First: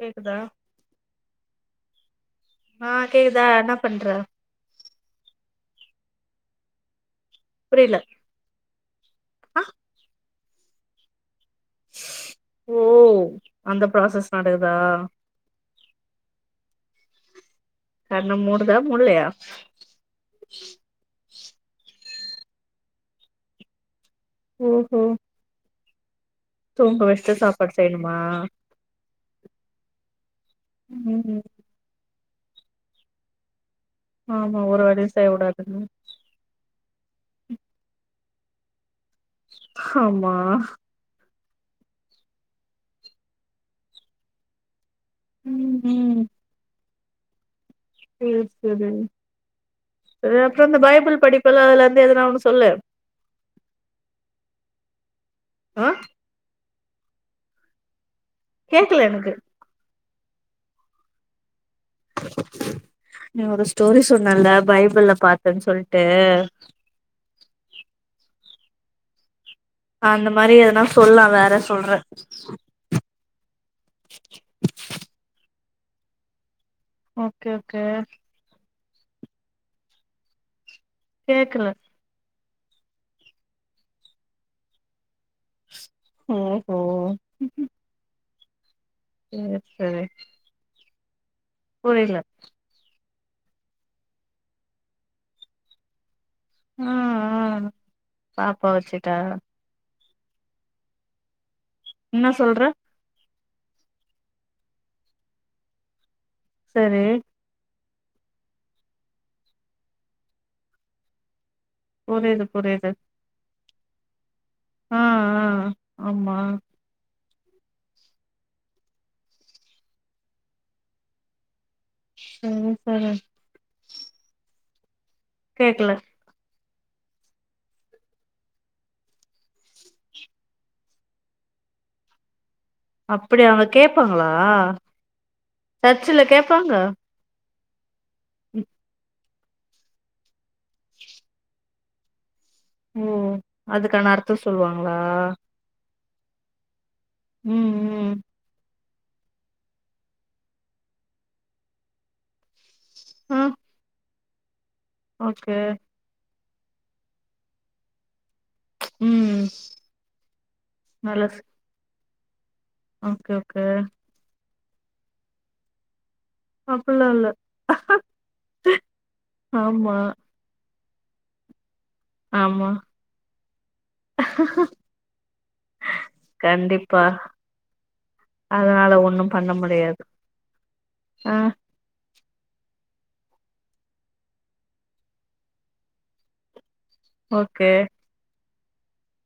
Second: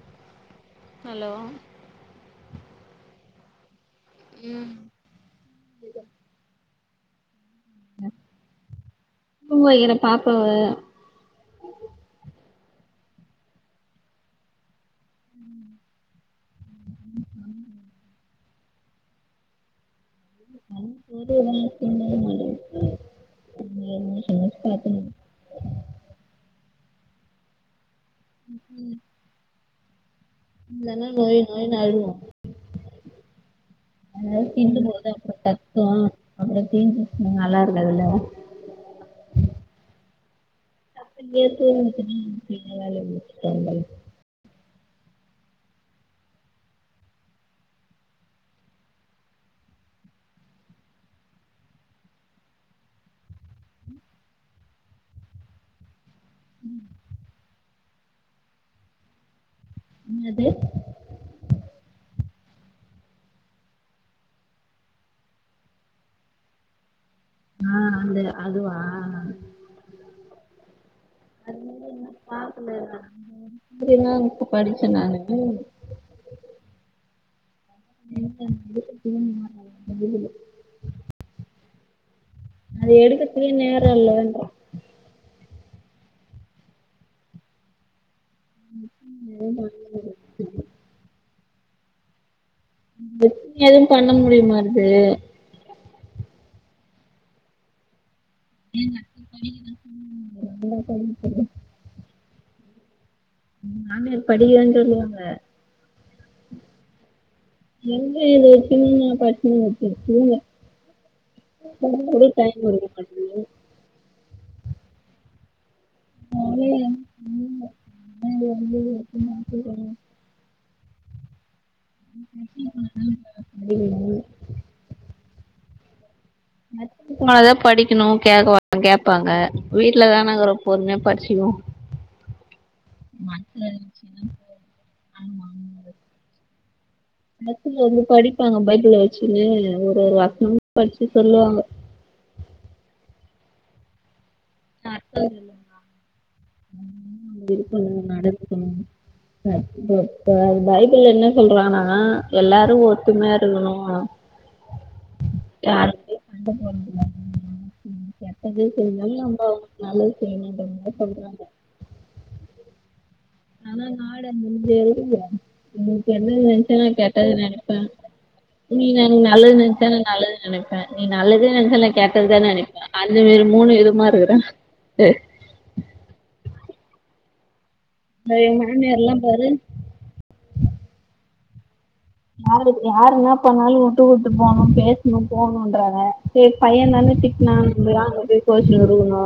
கேக்குதா அலோ ஆ கேக்குதா என்னா பண்ற ம் புரிய்ல தூங் வெக்கிறே பாப்பா வ ஓ அந்த ப்ராசஸ் நடக்தா கண்ண மூடுதா மூட்லையா தன் கீழே மன் கீழே என்னாது [unintelligible] ம் ம் தூங்க வச்சுட்டு சாப்பாடு செய்யணுமா ம் இல்லனா ம் நொய் நொய்யினு அழுவா அதாவது ஆமா தீந்து ஒரு போது வேலையு அப்புற செய்யக்கூடாதுன்னு தட்டு அப்புற தீஞ்ச போனா நல்லா இருக்காதுல ஆமா [unintelligible] ம் ம் சேர் சேரி அப்புற இந்த பைபிள் படிப்பு எல்லா அதுல இருந்து எதுனா ஒன்னு சொல்லு ஆ கேக்கல எனக்கு என்னது நீ ஒரு ஸ்டோரி சொன்னல்ல பைபிள்ல பாத்தேன் சொல்லிட்டு ஆ அந்த அதுவா அந்த மாரி எதனா சொல்லே வேற சொல்ற [unintelligible] இப்ப படிச்சே நானு ஓகே ஓகே [unintelligible] கேக்கல அது எடுக்கத்துகே நேர இல்லன்றா ஓ ஓ சேர் சரி புரியல எதுவும் பண்ண முடியுமாது ஆ ஆ பாப்பா வச்சுட்டா ம் [unintelligible] என்னா சொல்ற நானே படிக்கலன்னு சொல்லுவாங்க சேரி எங்க எது வச்சுனு பட்ச்சு முச்சுச்சு உ கூ புரியுது டைம் வரு புரியுது [unintelligible] ஆ ஆ ஆமா [unintelligible] சரி சரி [unintelligible] கேக்கல [unintelligible] உங்களதா படிக்கணு [unintelligible] கேப்பாங்க வீட்லதானக்கிறோ பொறுமயா படிச்சுகுவோ அப்டியா அவங்க கேப்பாங்களா சர்ச்சுல கேப்பாங்க சர்ச்சுல வந்து படிப்பாங்க பைபிள வச்சுனு ஒரு ஒரு அக்க படிச்சு சொல்லுவாங்க ஓ அதுக்கான அர்த்த சொல்லுவாங்களா ம் விருப்ப ம் இல்ல ம் நடக்கணும் அ பைபிள்ள என்ன சொல்றானா எல்லாரு ஒ துமயா ஆ இருக்கணு ஓகே யாரு [unintelligible] ம் கேட்டதே செய்ஞ்சாலு நம்ம ம் அவுங்களுக்கு நல்லது செய்யணுன்ற மாரி தா நல்ல சொல்றாங்க ஓகே ஓகே நாதா நாட முடிஞ்சி நீ கெட்டது நெனச்சேன்னா அப்டிலா இல்ல கேட்டது நெனைப்பே நீ நல்லது நெனச்ச ஆமா நா நல்லது நினைப்பே நீ நல்லதே நினைச்சாலு நா கேட்டதுதா ஆமா நினைப்பே அந்த மாரி மூணு விதமா இருக்கிறே கண்டிப்பா இந்த என் அதனால மாமியார் எல்லாம் ஒண்ணு பாரு பண்ண முடியாது ஆ யாரு யாரு என்ன பண்ணாலு விட்டு குடுத்து போகணு பேசணு போகணுன்றாங்க சேரி பைய தானே திட்னா ஓகே ஏ அங்க போய் கோச்சின்னு வருதுக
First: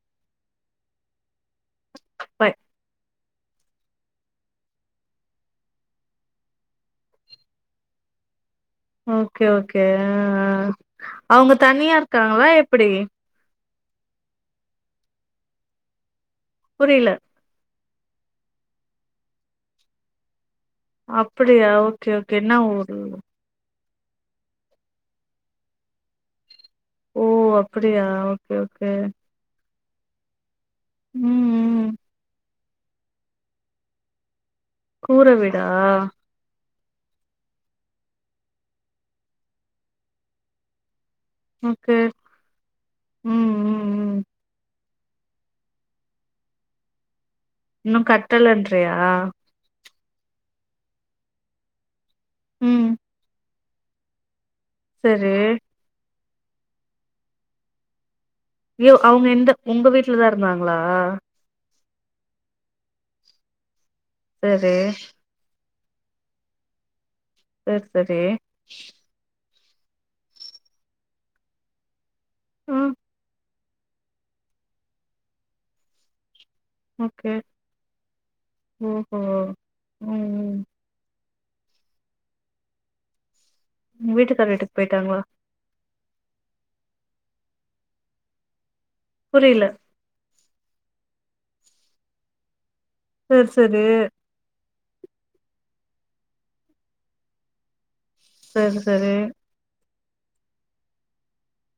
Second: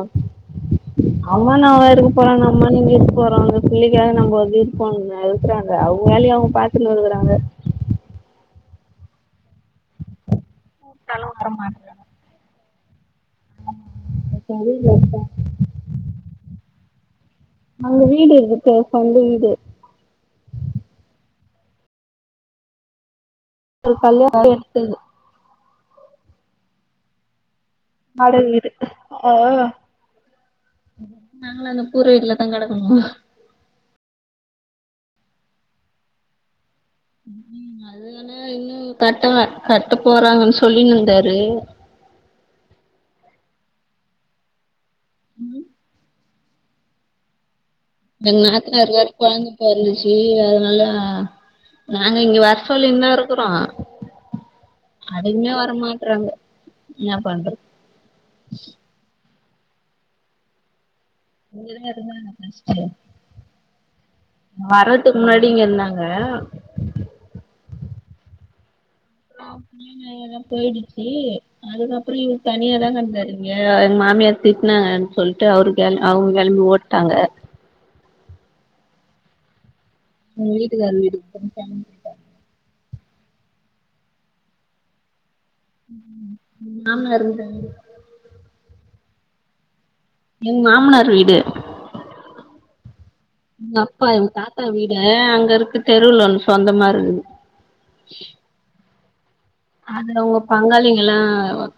அம்மா நா எதுக்கு போறாங்க பை அம்மா நீங்க இரு போறோ அந்த புள்ளைக்காக நம்ம வந்து இருப்போ இருக்கிறாங்க அவுங்க வேலையு அவுங்க பாத்துன்னு இருகுறாங்க ஓகே ஓகே அ ஆ இருந்தாலு வர அவுங்க மாட்றாங்க தனியா இருக்காங்களா எப்டி சரிலப்பா புரியல அங்க வீடு இருக்கு தே சொந்த வீடு அப்டியா ஓகே ஓகே என்ன ஊரு ஒரு கல்யாண தப்ப எடுத்தது ஓ அப்டியா வாடக ஓகே வீடு ஓகே ஆ ம் நாங்கள அந்த ம் கூற வீடல தா கிடக்கணு கூற வீடா ம் அத அனா இன்னு கட்டல கட்ட போறாங்கன்னு சொல்லினுந்தாரு க்கு ம் ம் ம் உ இன்னு எங்க கட்டலன்றியா நாத்தனாறுக்கு வேற கொழந்த பெறந்துசு அதனால நாங்க இங்க ம் வரசொல்லினு தா இருக்கறோ சரி அதுவுமே வரமாட்றாங்க என பண்றது யோ அவுங்க எந்த உங்க வீட்டுல தா இருந்தாங்களா நீங்க இருங்க இருங்க எனக்கு பிரச்சன இல்ல சரி வர்றதுக்கு முன்னாடி இங்க இருந்தாங்க சேரி சேரி அப்படியா நல்லாதா போயிடுச்சு அதுக்கப்றோ இவரு தனியா தா ம் கிடந்தாரு இங்க எங்க மாமியார் திட்டினங்கன்னு சொல்லிட்டு அவரு அவுங்க கிளம்பி ஓ ஓகே ஓ ஓ அவுங்க வீட்டுகாரர் வீட்டுக்கு கிளம்பிடாங்க வீட்டுக்கார வீட்டுக்கு போயிட்டாங்களா ம் மாமனார் இருந்தாரு புரில எங்க மாமனார் வீடு சரி எங்க சரி அப்பா இவுங்க தாத்தா வீட அங்க இருக்கு தெருல ஒன்னு சொந்தமா இருக்குது செரி செரி அது ஒங்க பங்காளிங்க எல்லா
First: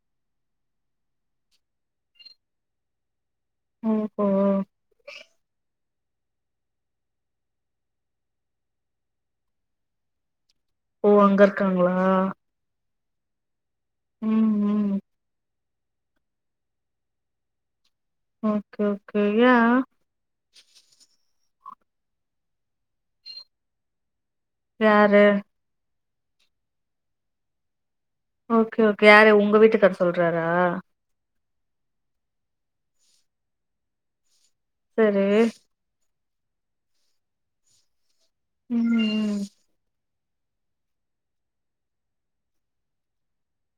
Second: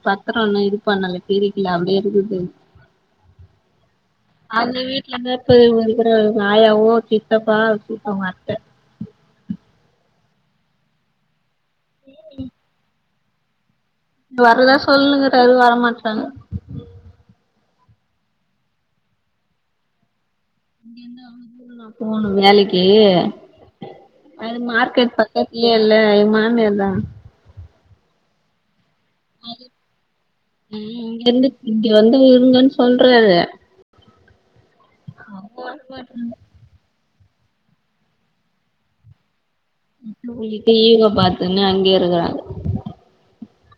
பத்ரோ இன்னு இதுப்பன்னல பிரிக்கல அப்டியே இருக்குது ஓ ஓ அவுங்க வீட்டு்ல இந்த பெரியவங்க இருக்குரவங்க இருக்கிற ஆயாவோ சித்தப்பா அப்றோ அவுங்க அத்த ஓ அங்க இருக்காங்களா ம் வர்றதா ம் சொல்லுணுக்றாரு வர மாட்றாங்க ஓகே ஓகே ஏ என்ன [inaudible] நா போணு வேலைக்கு அது மார்க்கெட் யாரு பக்கத் இல்ல இல்ல எ மாமியார் தா ஓகே ஓகே யாரு உங்க வீட்டுக்காரர் சொல்றாரா இங்க இருந்து இங்க வந்து இருங்கனு சொல்றாரு சரி அப்போ வருவாருன் ம் ம் [unintelligible] பாத்துனு அங்கயே இருக்குறாங்க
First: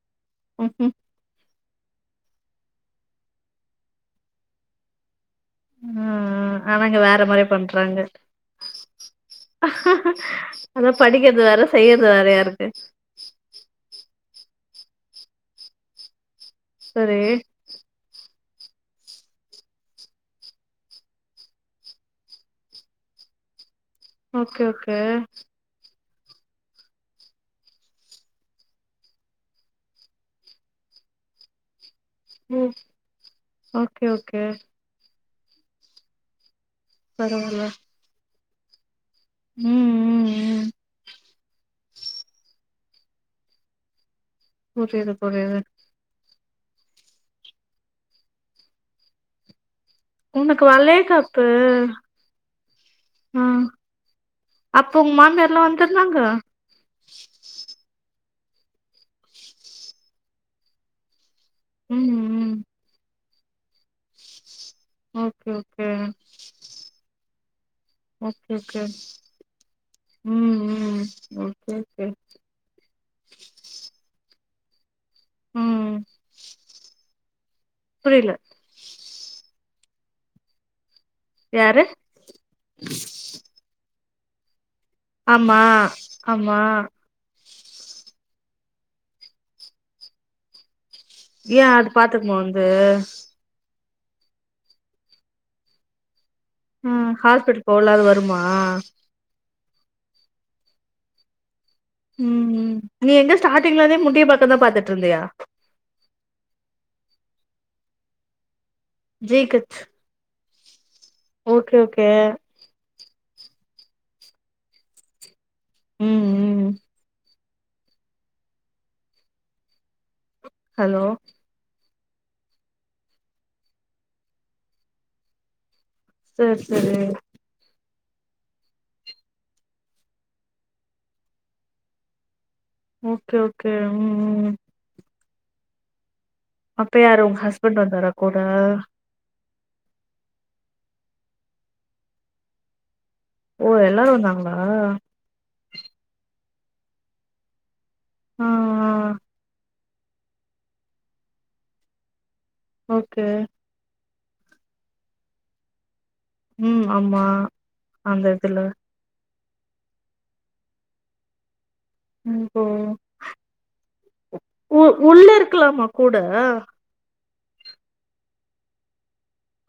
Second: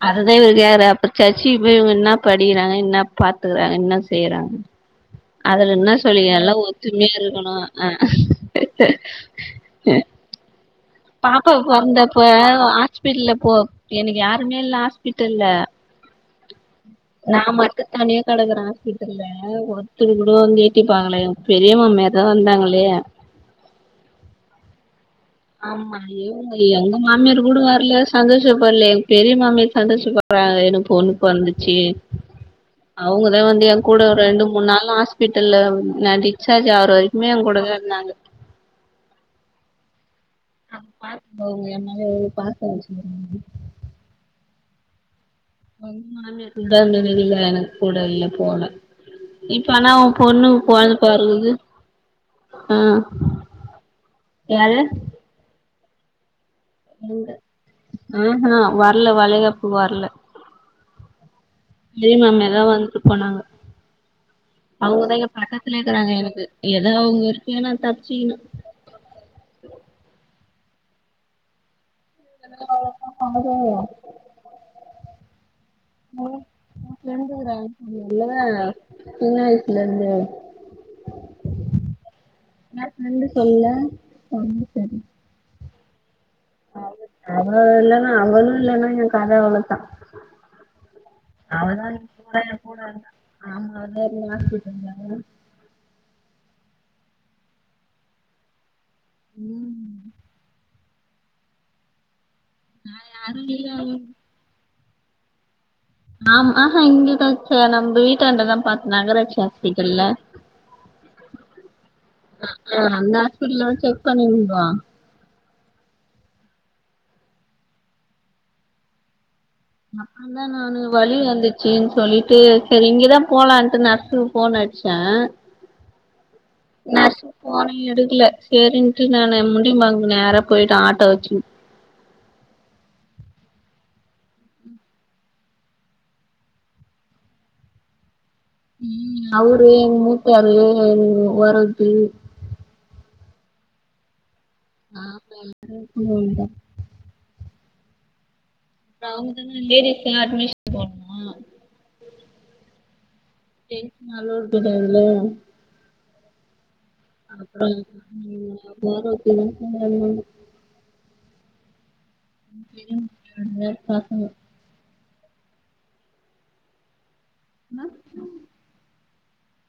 அதுதா இவரு ம்ஹும் கேக்றாரு சர்ச்சிக்கி போய் இவுங்க என்ன படிக்குறாங்க என்ன பாத்துக்கறாங்க என்ன செய்றாங்க அதுல என்ன ஆ சொல்லிக்ராங்க எல்லா ஆனா இங்க ஒத்துமையா வேற மாரி இருக்கணு அ பண்றாங்க அ அதா படிக்கிறது வேற செய்றது வேறையா இருக்கு பில்லப்போ எனக்கு யாருமே இல்ல ஹாஸ்பிட்டல்ல சரி நா மட் தனியா கெடக்குறே ஆஸ்பிட்டல்ல ஒத்தரு கூட வந்து எட்டிப்பாக்கலயே பெரிய மாமியார்தா வந்தாங்களே ஓகே ஓகே ஆம்மா ஏ எங்க மாமியார் கூட வர்ல சந்தோஷப்படல ஏ பெரிய மாமியார் சந்தோஷப்பட்றாங்க எனக்கு பொண்ணு பொறந்துச்சி ம் அவுங்கதா வந்து என் கூட ஓகே ஒரு ஓகே ரெண்டு மூணு நாள் ஹாஸ்பிட்டல்ல நடி டிஸ்சார்ஜ் ஆவுர வரைக்குமே எங்க பரவால்ல கூடவே இருந்தாங்க ம் ம் ம் அப்ப பாத்துக்கோங்க எ மேல எவ்ளோ பாசோ வச்சுக்குராங்கனு புரியுது புரியுது இதுவரைக்கு மாமியார் கூட இருந்தது இல்ல எனக் கூட இல்ல போல இப்ப ஆனா பொண்ணு உனக்கு கொழந்த வளைகாப்பு பொறக்குது ஆ யாரு அப்ப உங்க மாமியார்லா வந்துருந்தாங்க ஆஹா வர்ல வளைகாப்புக்கு வர்ல ம் லில்லி மேம் ம் எல்லா வந்துட்டு போனாங்க அவுங்கதா இங்க ஓகே பக்கத்துலே ஓகே இருக்கறாங்க எனக்கு எதோ அவுங்க இருக்கவே நா தப்பிச் ஓகே ஓகே ம் ம் ஓகே ஒகே [unintelligible] பண்ணுது ம் அ உன் ஃப்ரென்டு வராங்கனு புரியல சொன்னில சின்ன வயசுலேர்ந்து யாரு ஏ ஃப்ரென்டு சொல்லல [unintelligible] ஆமா ஆமா அவ இல்லனா அவளு இல்லனா என் கத அவ்ளதா ஏ அது பாத்துக்குமா போறே வந்து போறேன்னா ஆமா நேர்ல ஹாஸ்பிட்டல் வந்தாங்க ம் ஹாஸ்பிட்டல் போல அது வருமா ம் ம் ம் நான் நீ எங்க யாரும் இல்ல ஸ்டார்டிங்லேந்தே முட்டய பக்கோ தா பாத்துட்டு இருந்தியா ஆமா ஆ ஹா இங்கதா அட்சயா நம்ம வீட்டாண்டதா பாத்தே நகராட்சி ஜி ஹச் ஹாஸ்பிட்டல்ல ஓகே ஓகே அ ஆ அந்த ஹாஸ்பிட்டல வந்து செக் பண்ணிங்கோ ம், ம் அப்றந்தா நானு ஹலோ வலி வந்து ச்சின்னு சொல்லிட்டு சேரி இங்கதா போலான்ட்டு நர்ஸ்க்கு ஃபோன் அடிச்சே சரி சரி நர்ஸ் ஃபோனே எடுக்கல, சேரின்ட்டு நானு முடிமாங்கு நேரா போயிட்டே ஆட்டோ வச்சுக்கினு ஓகே ஓகே ம், ம், ம் அப்ப யாரு உங்க ஹஸ்பண்ட் வந்தாரா கூட ம், அவரு எங்க மூத்தாரு, ம், வேற ஒருத்தரு ஓ எல்லாரு வந்தாங்ளா ஆமா எல்லாரு இழுத்துனு போயிட்ட ஆ ஆ அப்றோ அவங்கல்லா லேடீஸ்க்கு அட்மிஷன் போட் ஓகே ஜென்ஸ் அலோட் கடையாது இல்ல ம் ஆமா அப்றோ அந்த இதுல இது போறதுக்கு [unintelligible] நீ போ, பசங்க உ உள்ள இருக்கலாமா கூட என்ன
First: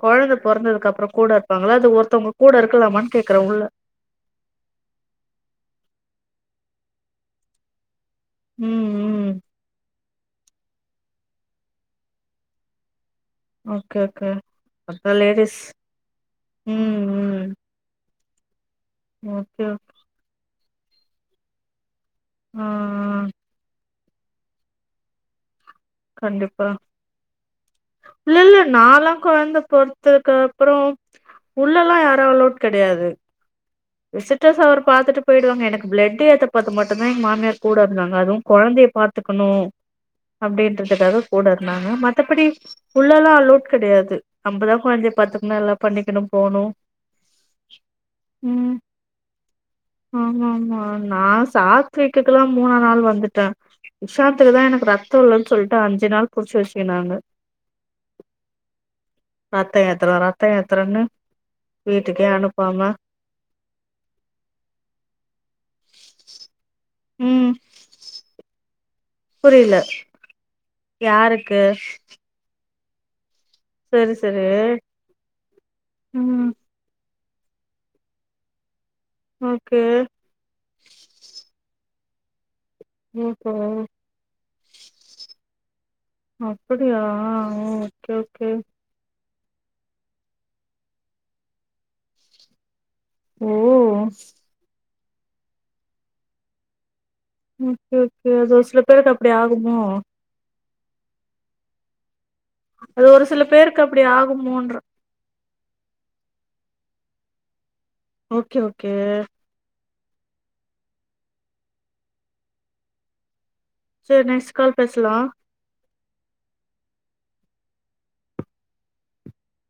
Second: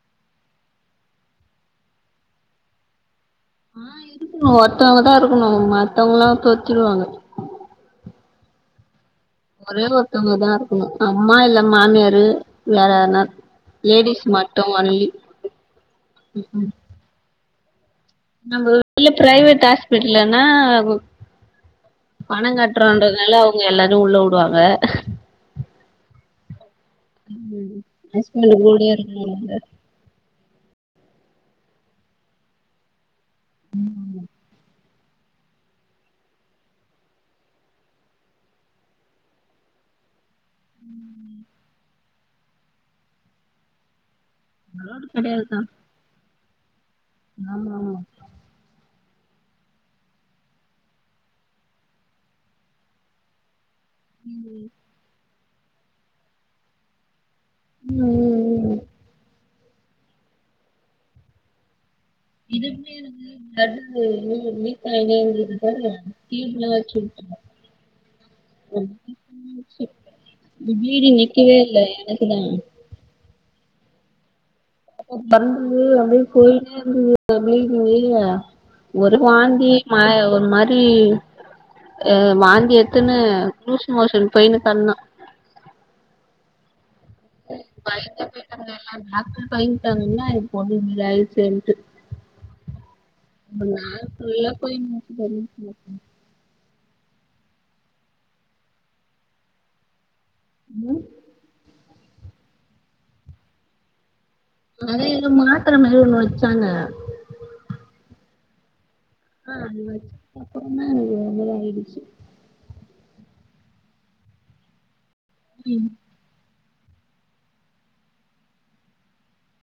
கொழந்த பொறந்ததுக்கு அப்றோ கூட இருப்பாங்ளா அது ஒருத்தவங்க கூட இருக்கலாமனு கேக்குறே உள்ள இருக்னு ஒருத்தவங்தா இருக்கணு மத்தவங்கல்லா தொரத்திருவாங்க ம் ம் ஒரே ஒருத்தவங்கதா இருக்கணு, அம்மா இல்ல மாமியாரு வேற யாருன்னா ஓகே ஓகே ஒருத்த லேடிஸ், ம், ம் நம்மளுக்கு இல்ல பிரைவேட் ஓகே ஹாஸ்பிட்டலுனா உ பண ஆ ஆ கட்டுறோன்றதுனால அவங்க எல்லாரயு உள்ள வுடுவாங்க கண்டிப்பா ஹஸ்பண்ட் இல்லல்ல கூடயே நான்லா இருக்கணும்ல கொழந்த பொறத்துருக்க அப்றோ உள்ள அல்லா யாரு அலோட் கெடையாது விசிட்டர்ஸ் அவர் பாத்துட்டு போயிடுவாங்க எனக்கு பிளட் ஏத்தும்போது மட்டும்தா எங்க மாமியார் கூட இருந்தாங்க அதுவு கொழந்தைய பாத் துக்கணு அப்டின்ற துக்காக கூட இருந்தாங்க மத்தபடி உள்ளல்லா அலோட் கெடையாது நம்பதா அலோடு கொழந்தய கெடையாதுதா பாத்துக்ணு எல்லா பண்ணிக்கணு போணு ஆமா ஆமா ம் ஆமா ஆமா நா சாத்விக்குக்குல்லா மூணா நாள் வந்துட்டே விஷாத்துக்குதா ம் எனக்கு ரத்த இல்லன்னு சொல்ட்டு அஞ்சு நாள் புடிச்சு வச்சுக்கினாங்க ன்னா ரத்த ஏத்துற ரத்த ஏத்துறன்னு வீட்டுக்கே அனுப் இதுவுமே எனக்கு பிளட் வந்து லீக் ஆயினே இருந்துது பாரு டியூப்ல [inaudible] புரியல ப்ளீடிங் நிக்கவே இல்ல எனக்குதா சரி சரி அவ பெறந்து அப்டியே போயினே இருந்துதா பிளீடிங்கு ஒரு வாந்தி ஓகே மா ஒரு மாரி அ வாந்தி எடு த்ன்னு ஓஹோ லூஸ் மோஷன் போயின்னு கந்தா அப்புடியா ஓ ஓகே ஓகே அ டாக்டர் சொல்லிட்டாங்கல இதுக் ஒன்னு இல்ல இது செண்ட்டு ஓ நா சொல்ல போய் [unintelligible] ஓகே ஓகே அது சில பேருக்கு அப்டி ஆகுமோ ம் அது ஒரு சில பேருக்கு அப்டி ஆகுமோனு அத ஏதோ மாத்ர மாதிரி ஒன்னு வச்சாங்க ஓகே ஓகே ஆ அது வச்சதுகப்புறோ தா ஏதோ ஆயிடுச்சு சோ நெஸ் கால் பேசலா ம்